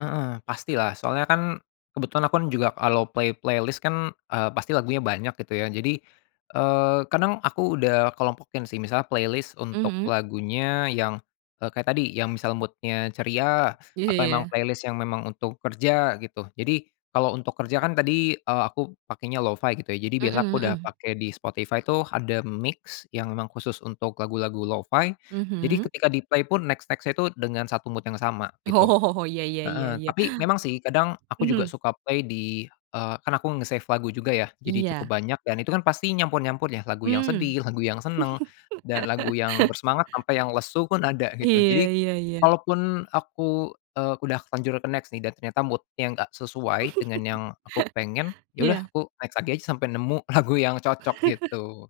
Heeh, pastilah soalnya kan kebetulan aku kan juga kalau play playlist kan, eee, pasti lagunya banyak gitu ya jadi, eee, kadang aku udah kelompokin sih misalnya playlist untuk lagunya yang, eee, kayak tadi yang misal mood-nya ceria atau memang playlist yang memang untuk kerja gitu. Jadi kalau untuk kerja kan tadi, eee, aku pakainya lo-fi gitu ya jadi biasa aku udah pakai di Spotify tuh ada mix yang memang khusus untuk lagu-lagu lo-fi jadi Mhm. ketika di-play pun next-next-nya itu dengan satu mood yang sama gitu, Oh iya iya iya heeh, iya, tapi memang sih kadang aku juga mhm. suka play di eee, kan aku nge-save lagu juga ya jadi cukup Iya. banyak dan itu kan pasti nyampur-nyampur ya lagu yang Hmm. sedih, lagu yang seneng, dan lagu yang bersemangat sampai yang lesu pun ada gitu Iya jadi iya iya. walaupun aku, eee, udah terlanjur ke-next nih dan ternyata mood-nya nggak sesuai dengan yang aku pengen, yaudah Iya. aku next lagi aja sampai nemu lagu yang cocok gitu.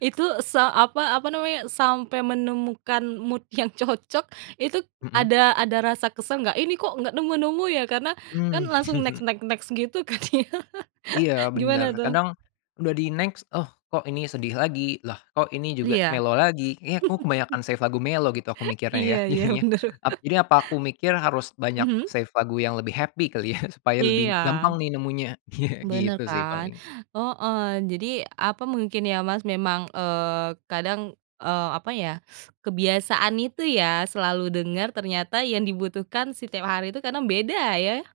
Itu sa apa apa namanya sampai menemukan mood yang cocok itu Mhm. ada ada rasa kesel nggak ini kok nggak nemu-nemu ya? Karena kan langsung next, next, next gitu kan ya, Iya bener, gimana tuh? kadang udah di next oh, kok ini sedih lagi lah kok ini juga Iya. melow lagi eh, kok kebanyakan save lagu mellow gitu aku mikirnya Iya ya iya, jadinya bener. jadi apa aku mikir harus banyak Mhm. save lagu yang lebih happy kali ya, supaya lebih gampang Iya. nih nemunya, Bener gitu sih kan, paling. heeh, jadi apa mungkin ya, Mas, memang, eee, kadang, eee, apa ya, kebiasaan itu ya selalu denger ternyata yang dibutuhkan setiap hari itu kadang beda ya.